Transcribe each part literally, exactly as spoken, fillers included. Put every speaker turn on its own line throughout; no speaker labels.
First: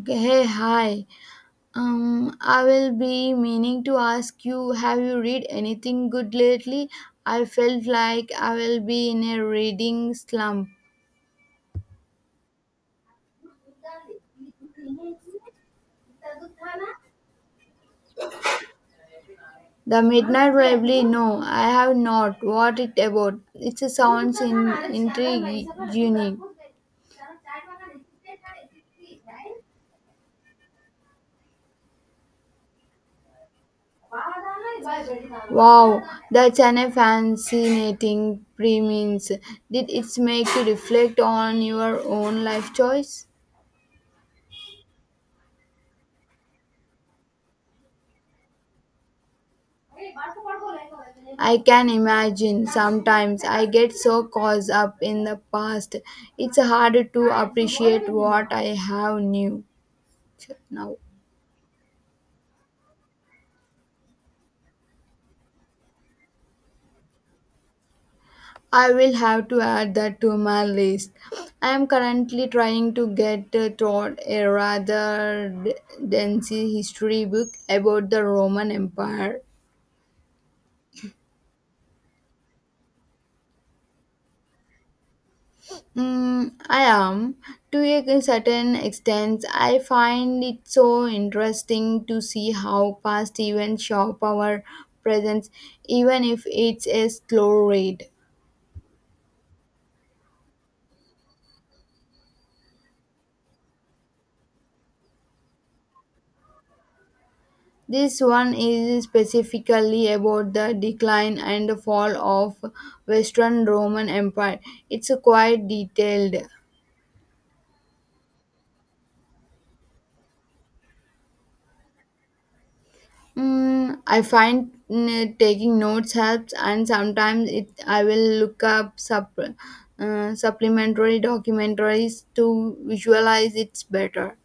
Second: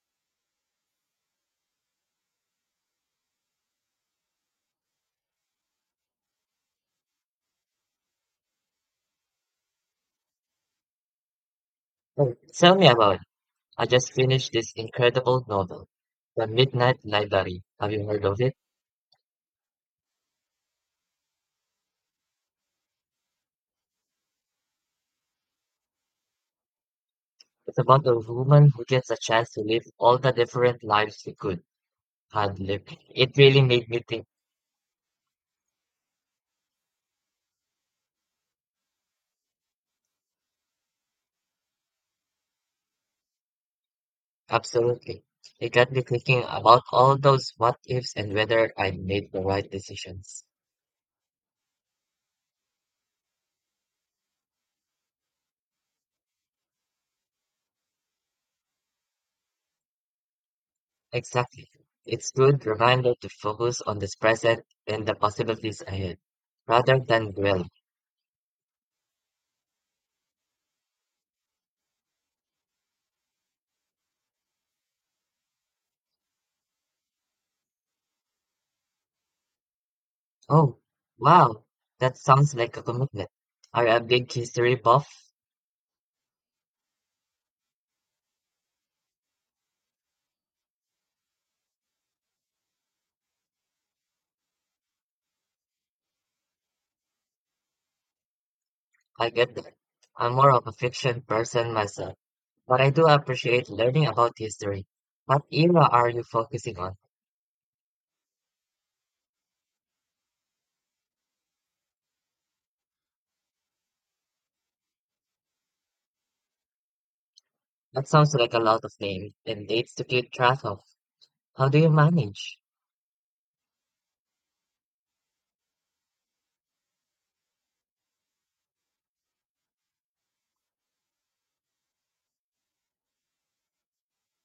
Okay, hey, hi. Um, I will be meaning to ask you, have you read anything good lately? I felt like I will be in a reading slump.
Oh, tell me about it. I just finished this incredible novel, The Midnight Library. Have you heard of it?
The Midnight Library? No, I have not. What it about? It sounds in, intriguing.
It's about a woman who gets a chance to live all the different lives she could have lived. It really made me think,
Wow, that's an a fascinating premise. Did it make you reflect on your own life choice?
absolutely. It got me thinking about all those what ifs and whether I made the right decisions.
I can imagine sometimes I get so caught up in the past. It's hard to appreciate what I have new now.
Exactly. It's good reminder to focus on this present and the possibilities ahead, rather than dwell.
I will have to add that to my list. I am currently trying to get uh, taught a rather d- dense history book about the Roman Empire.
Oh, wow. That sounds like a commitment. Are you a big history buff?
Mm, I am. To a certain extent, I find it so interesting to see how past events shape our present, even if it's a slow rate.
I get that. I'm more of a fiction person myself, but I do appreciate learning about history. What era are you focusing on?
This one is specifically about the decline and the fall of Western Roman Empire. It's quite detailed.
That sounds like a lot of names and dates to keep track of. How do you manage?
Mm, I find mm, taking notes helps, and sometimes it I will look up sup, uh, supplementary documentaries to visualize it's better.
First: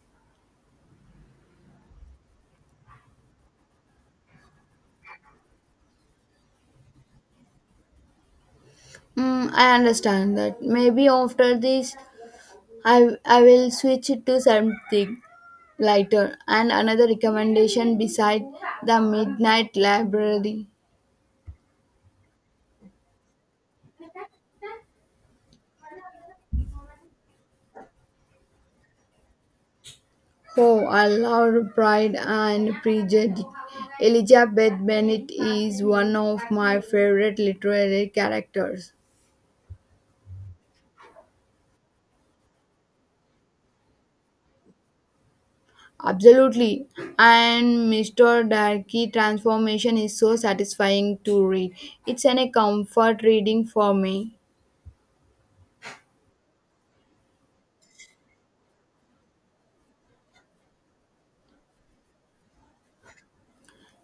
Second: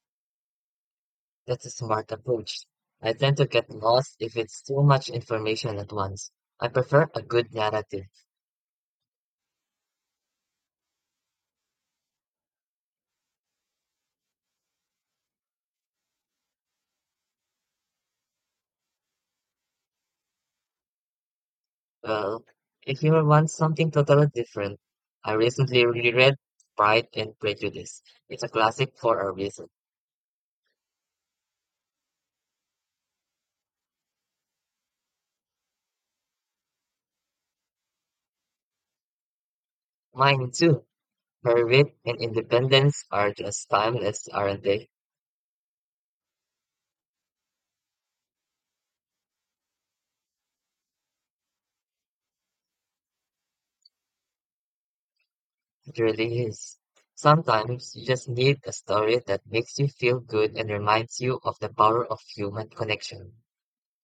That's a smart approach. I tend to get lost if it's too much information at once. I prefer a good narrative.
Mm, I understand that. Maybe after this, I I will switch it to something lighter. And another recommendation beside the Midnight Library.
Well, if you want something totally different, I recently reread Pride and Prejudice. It's a classic for a reason.
Oh, I love Pride and Prejudice. Elizabeth Bennet is one of my favorite literary characters.
Mine too. Her wit and independence are just timeless, aren't they?
Absolutely. And mister Darkey transformation is so satisfying to read. It's an a comfort reading for me.
It really is. Sometimes you just need a story that makes you feel good and reminds you of the power of human connection.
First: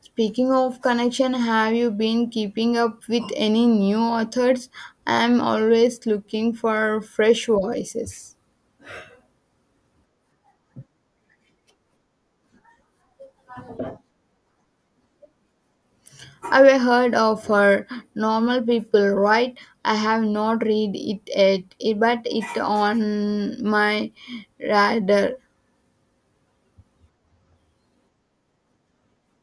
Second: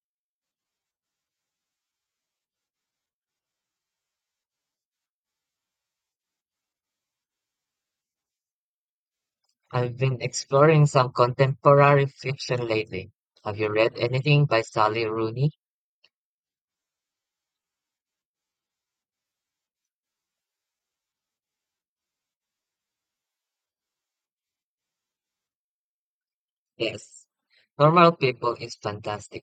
Speaking of connection, have you been keeping up with any new authors? I'm always looking for fresh voices.
I've been exploring some contemporary fiction lately. Have you read anything by Sally Rooney?
Have you heard of her normal people, right? I have not read it yet, it- but it's on my radar.
Yes, Normal People is fantastic.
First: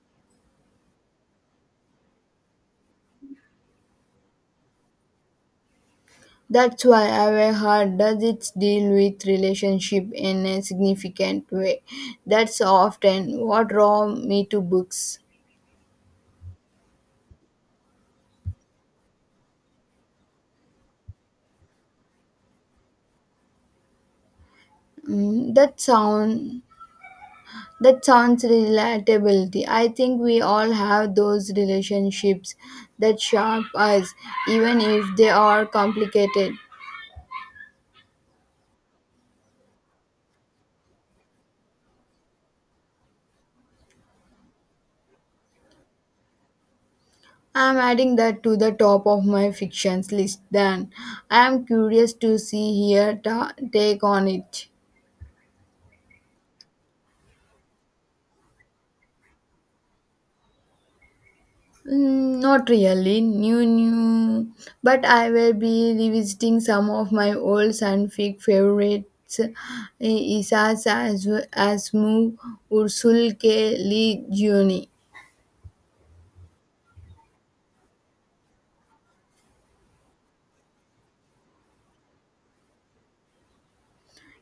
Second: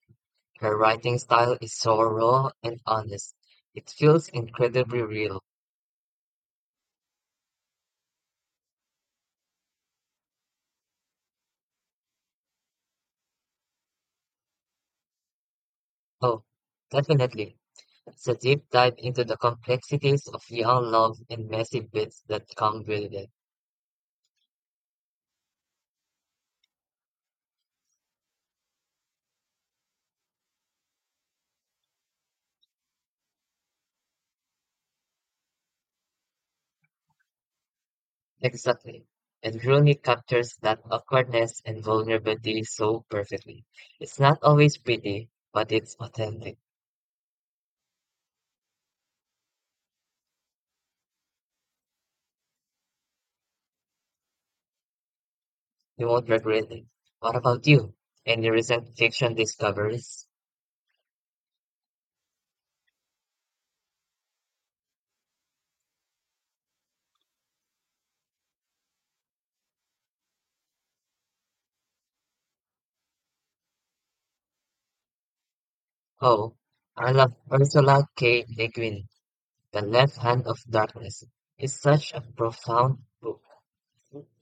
Her writing style is so raw and honest. It feels incredibly real.
That's why I heard does it deal with relationship in a significant way. That's often what draw me to books.
Oh, definitely. It's a deep dive into the complexities of young love and messy bits that come with it.
Mm, that sound that sounds relatability. I think we all have those relationships that shape us, even if they are complicated.
Exactly. And Rooney captures that awkwardness and vulnerability so perfectly. It's not always pretty, but it's authentic.
I'm adding that to the top of my fictions list then. I am curious to see here ta- take on it.
You won't regret it. What about you? Any recent fiction discoveries?
Mm, not really new new but I will be revisiting some of my old scientific favorites eh, Isaac as Asimov, Ursul K. Le Guin.
Oh, I love Ursula K. Le Guin. The Left Hand of Darkness is such a profound book.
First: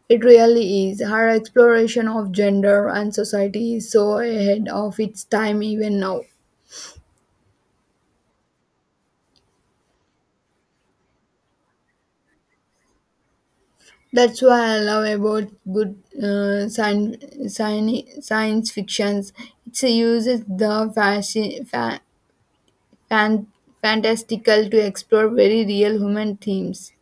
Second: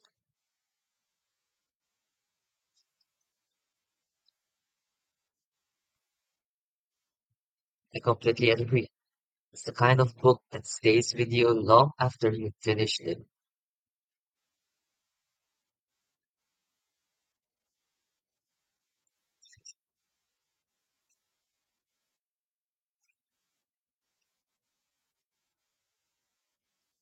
It really is. Her exploration of gender and society is so ahead of its time even now.
I completely agree. It's the kind of book that stays with you long after you finish it.
That's what I love about good uh, science, science, fictions. It uses the fasci- fa- fan- fantastical to explore very real human themes.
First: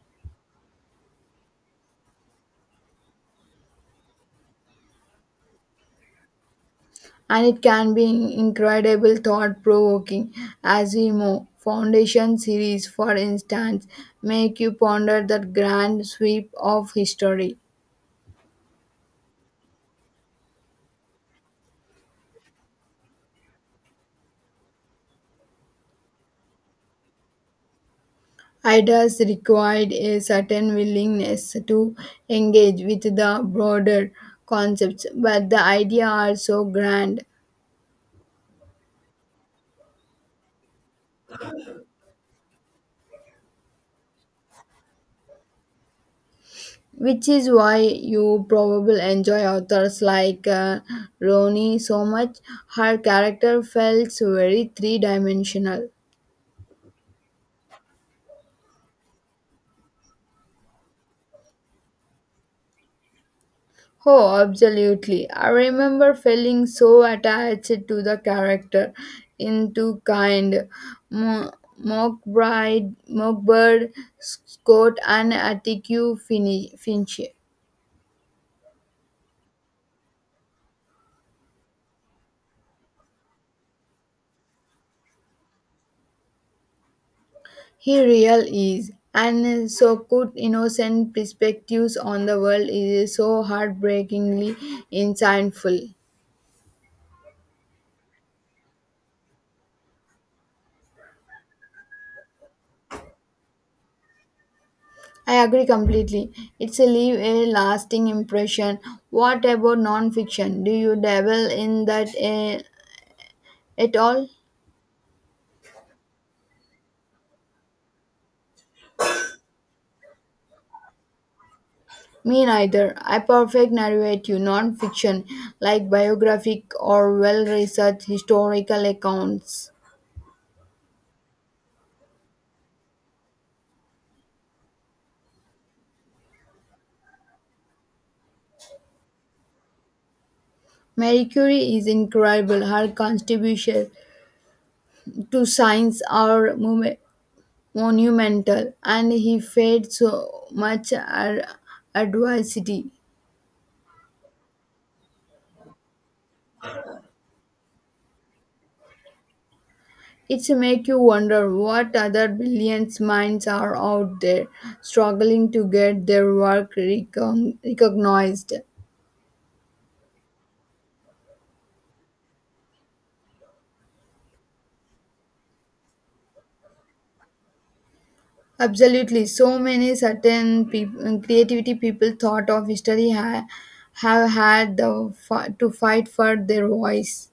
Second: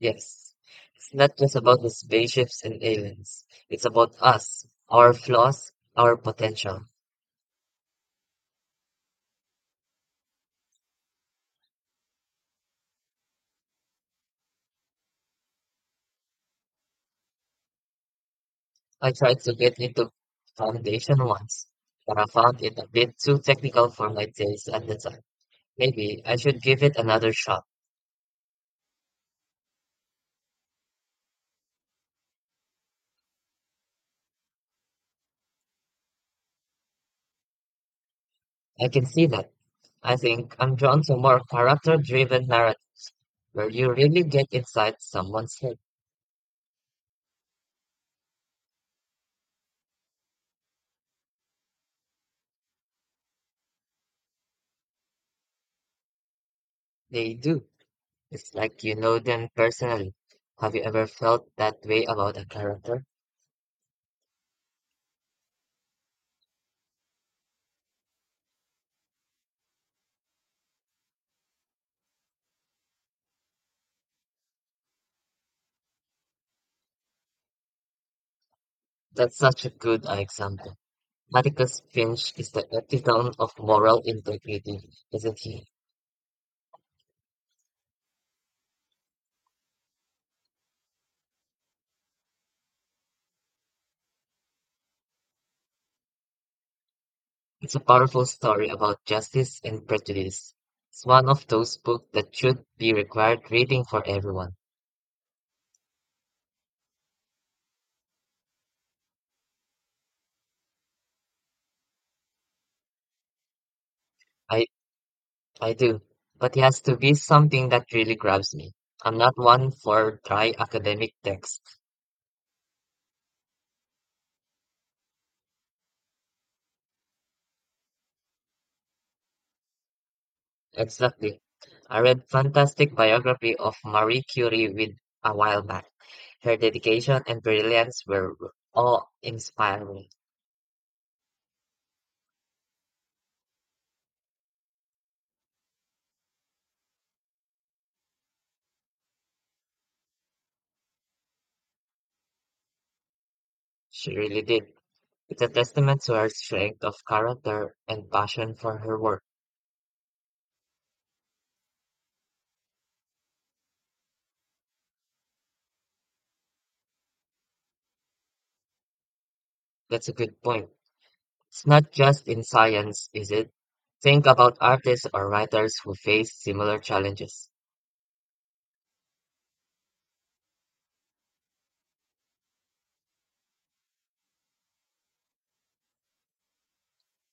Yes, it's not just about the spaceships and aliens. It's about us, our flaws, our potential.
And it can be incredible thought provoking. Asimo Foundation series, for instance, make you ponder the grand sweep of history.
I tried to get into Foundation once, but I found it a bit too technical for my taste at the time. Maybe I should give it another shot.
Ideas require a certain willingness to engage with the broader concepts, but the idea are so grand,
I can see that. I think I'm drawn to more character-driven narrative where you really get inside someone's head.
which is why you probably enjoy authors like uh, Roni so much. Her character felt very three dimensional.
They do. It's like you know them personally. Have you ever felt that way about a character?
Oh, absolutely. I remember feeling so attached to the character into kind Mo- Mockbride, Mockbird, Scott, and Atticus Fin- Finch.
That's such a good example. Atticus Finch is the epitome of moral integrity, isn't he?
He real is, and so good innocent perspectives on the world is so heartbreakingly insightful.
It's a powerful story about justice and prejudice. It's one of those books that should be required reading for everyone.
I agree completely. It's a leave a lasting impression. What about non-fiction? Do you dabble in that eh, at all?
I I do, but it has to be something that really grabs me. I'm not one for dry academic texts.
Me neither. I perfect narrative non-fiction like biographic or well-researched historical accounts.
Exactly. I read fantastic biography of Marie Curie with a while back. Her dedication and brilliance were awe-inspiring.
Marie Curie is incredible. Her contribution to science are mom- monumental, and he fed so much ad- adversity.
She really did. It's a testament to her strength of character and passion for her work.
It's make you wonder what other brilliant minds are out there struggling to get their work recon- recognized.
That's a good point. It's not just in science, is it? Think about artists or writers who face similar challenges.
Absolutely, so many certain people, creativity people thought of history ha- have had the f- to fight for their voice.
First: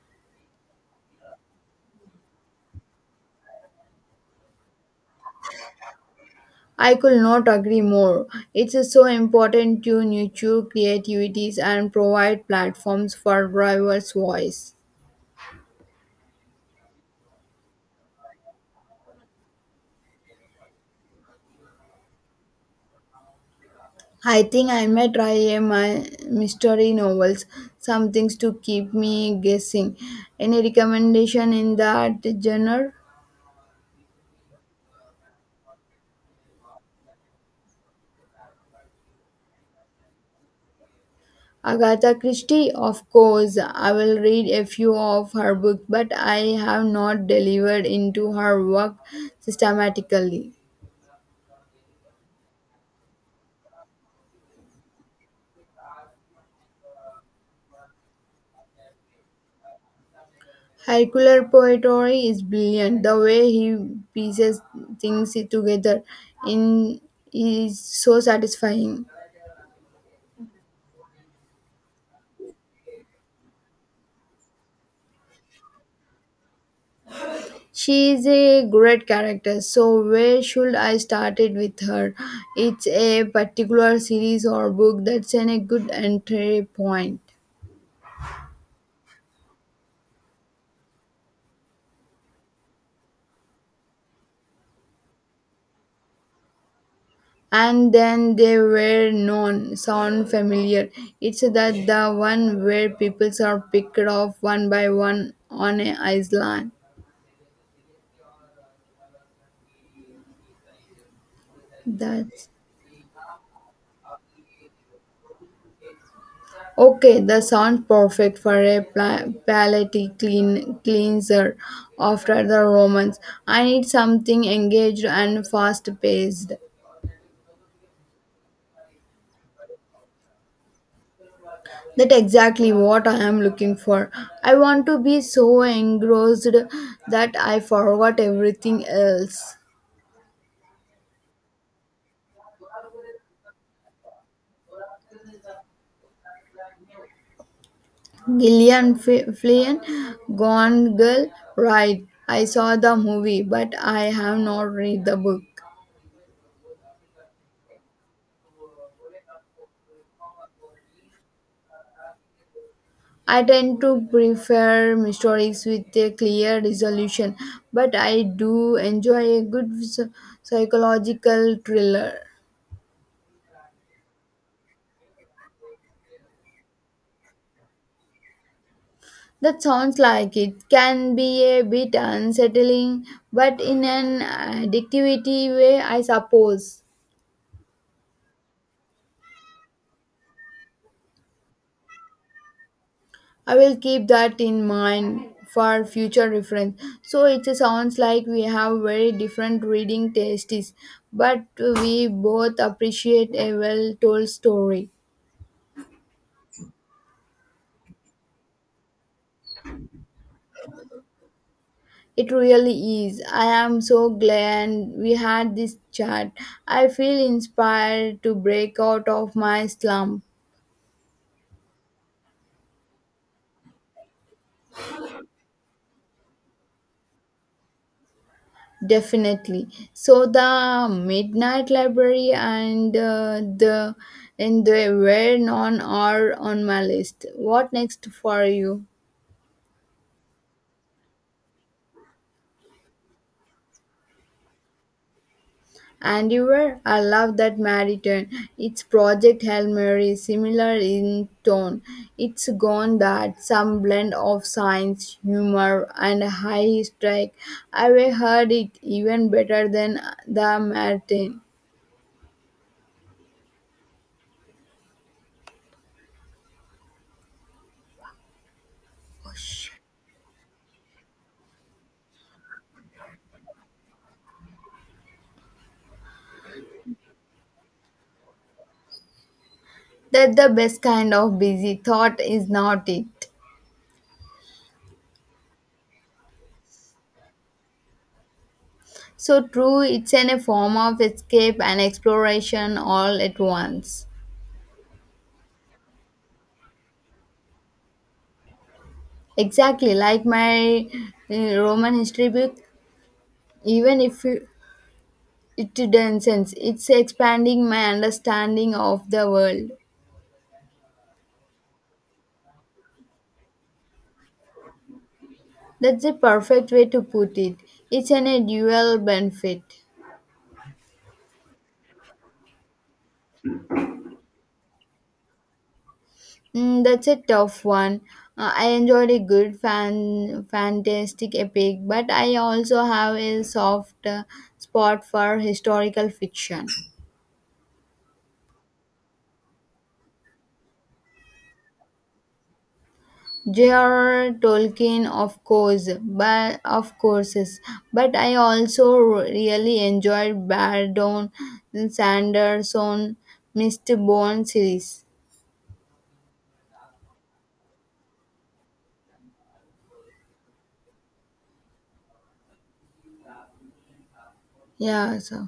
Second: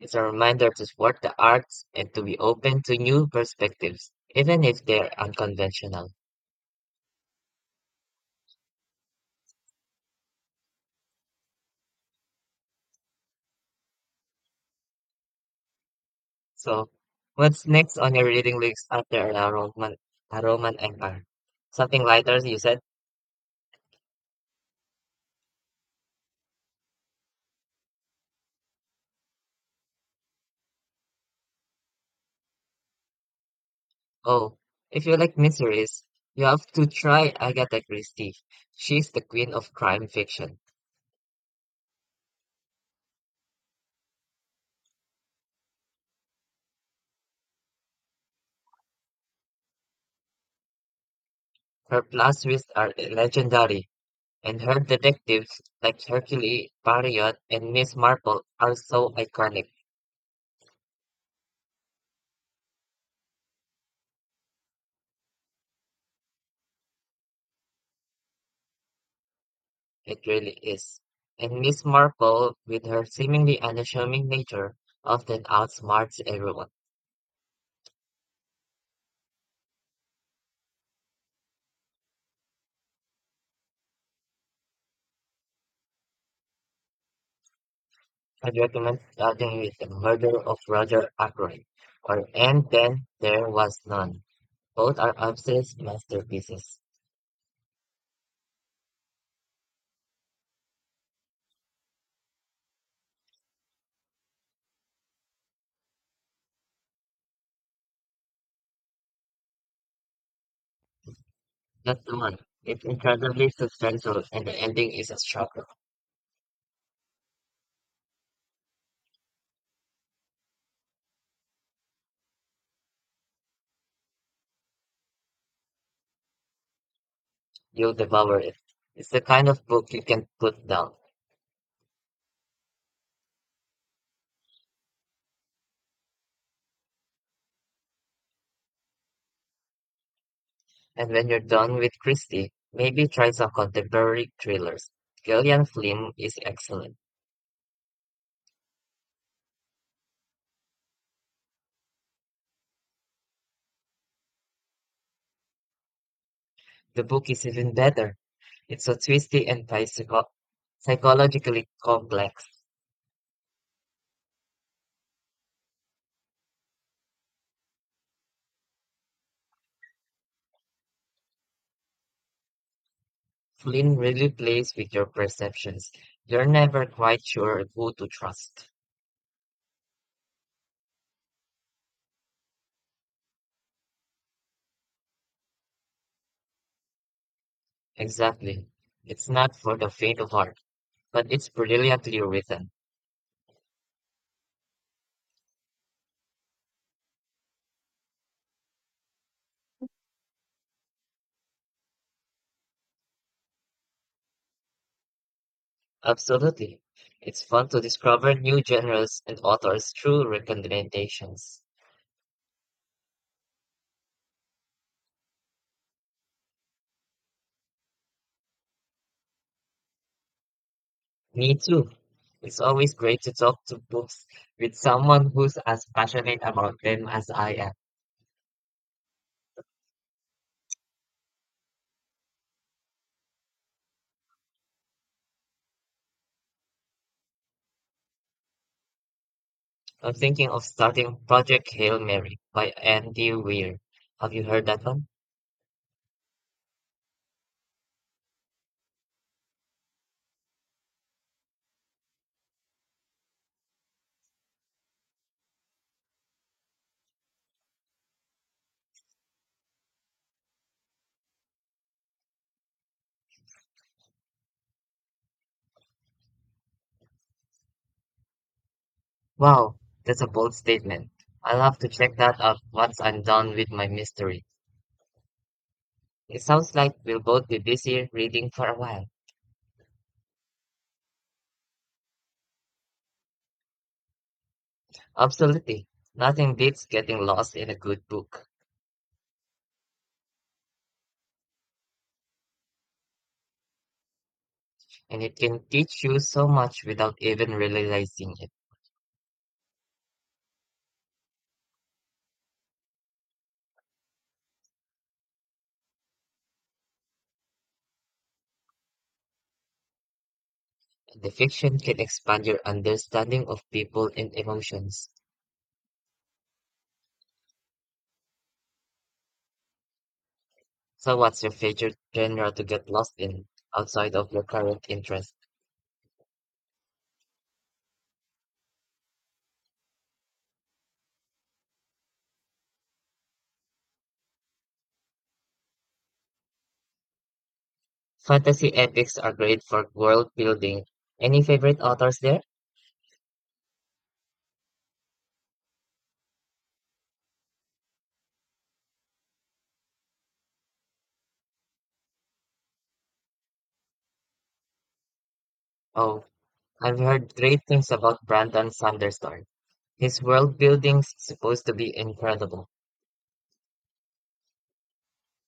It's a reminder to support the arts and to be open to new perspectives, even if they're unconventional.
I could not agree more. It's uh, so important to nurture creativities and provide platforms for diverse voice.
So, what's next on your reading list after a Roman, a Roman Empire? Something lighter, you said?
I think I may try a my mystery novels, some things to keep me guessing. Any recommendation in that genre?
Oh, if you like mysteries, you have to try Agatha Christie. She's the queen of crime fiction.
Agatha Christie, of course. I will read a few of her books, but I have not delivered into her work systematically.
Her plot twists are legendary, and her detectives like Hercule Poirot and Miss Marple are so iconic.
Hercule Poirot is brilliant. The way he pieces things together in is so satisfying.
It really is. And Miss Marple, with her seemingly unassuming nature, often outsmarts everyone.
She is a great character. So where should I start it with her? It's a particular series or book that's an, a good entry point.
I'd recommend starting with the murder of Roger Ackroyd, or And Then There Was None. Both are Upsell's masterpieces.
And then they were known sound familiar, it's that the one where people are picked off one by one on a island,
That's the one.
that's
It's incredibly substantial and the ending is a shocker.
okay the sound perfect for a pla- palate clean cleanser after the romans, I need something engaged and fast paced,
You'll devour it. It's the kind of book you can put down.
that exactly what I am looking for, I want to be so engrossed that I forgot everything else.
And when you're done with Christie, maybe try some contemporary thrillers. Gillian Flynn is excellent.
Gillian F- Flynn, Gone Girl, right. I saw the movie, but I have not read the book.
The book is even better. It's so twisty and psycho- psychologically complex.
I tend to prefer mysteries with a clear resolution, but I do enjoy a good psy- psychological thriller.
Flynn really plays with your perceptions. You're never quite sure who to trust.
That sounds like it can be a bit unsettling, but in an addictivity way, I suppose.
Exactly. It's not for the faint of heart, but it's brilliantly written.
I will keep that in mind for future reference. So it sounds like we have very different reading tastes, but we both appreciate a well told story.
Absolutely. It's fun to discover new genres and authors through recommendations.
It really is. I am so glad we had this chat. I feel inspired to break out of my slump.
Me too. It's always great to talk to books with someone who's as passionate about them as I am.
Definitely. So the Midnight Library and uh, the and they were on are on my list. What next for you?
I'm thinking of starting Project Hail Mary by Andy Weir. Have you heard that one?
And you were? I love that Mariton. It's Project Hail Mary, similar in tone. It's gone that some blend of science, humor, and high strike. I have heard it even better than the Martin.
Wow, that's a bold statement. I'll have to check that out once I'm done with my mystery. It sounds like we'll both be busy reading for a while.
That the best kind of busy thought is not it.
Absolutely. Nothing beats getting lost in a good book.
So true, it's in a form of escape and exploration all at once.
And it can teach you so much without even realizing it.
Exactly, like my uh, Roman history book, even if you- it densens, it's expanding my understanding of the world.
The fiction can expand your understanding of people and emotions.
That's a perfect way to put it. It's an a dual benefit.
So what's your favorite genre to get lost in outside of your current interest?
Mm, that's a tough one. Uh, I enjoyed a good fan, fantastic epic, but I also have a soft uh, spot for historical fiction.
Fantasy epics are great for world building. Any favorite authors there?
J R R. Tolkien, of course, but of courses, but I also really enjoyed Brandon Sanderson mister Mistborn series.
Oh, I've heard great things about Brandon Sanderson. His world building's supposed to be incredible.
Yeah, so.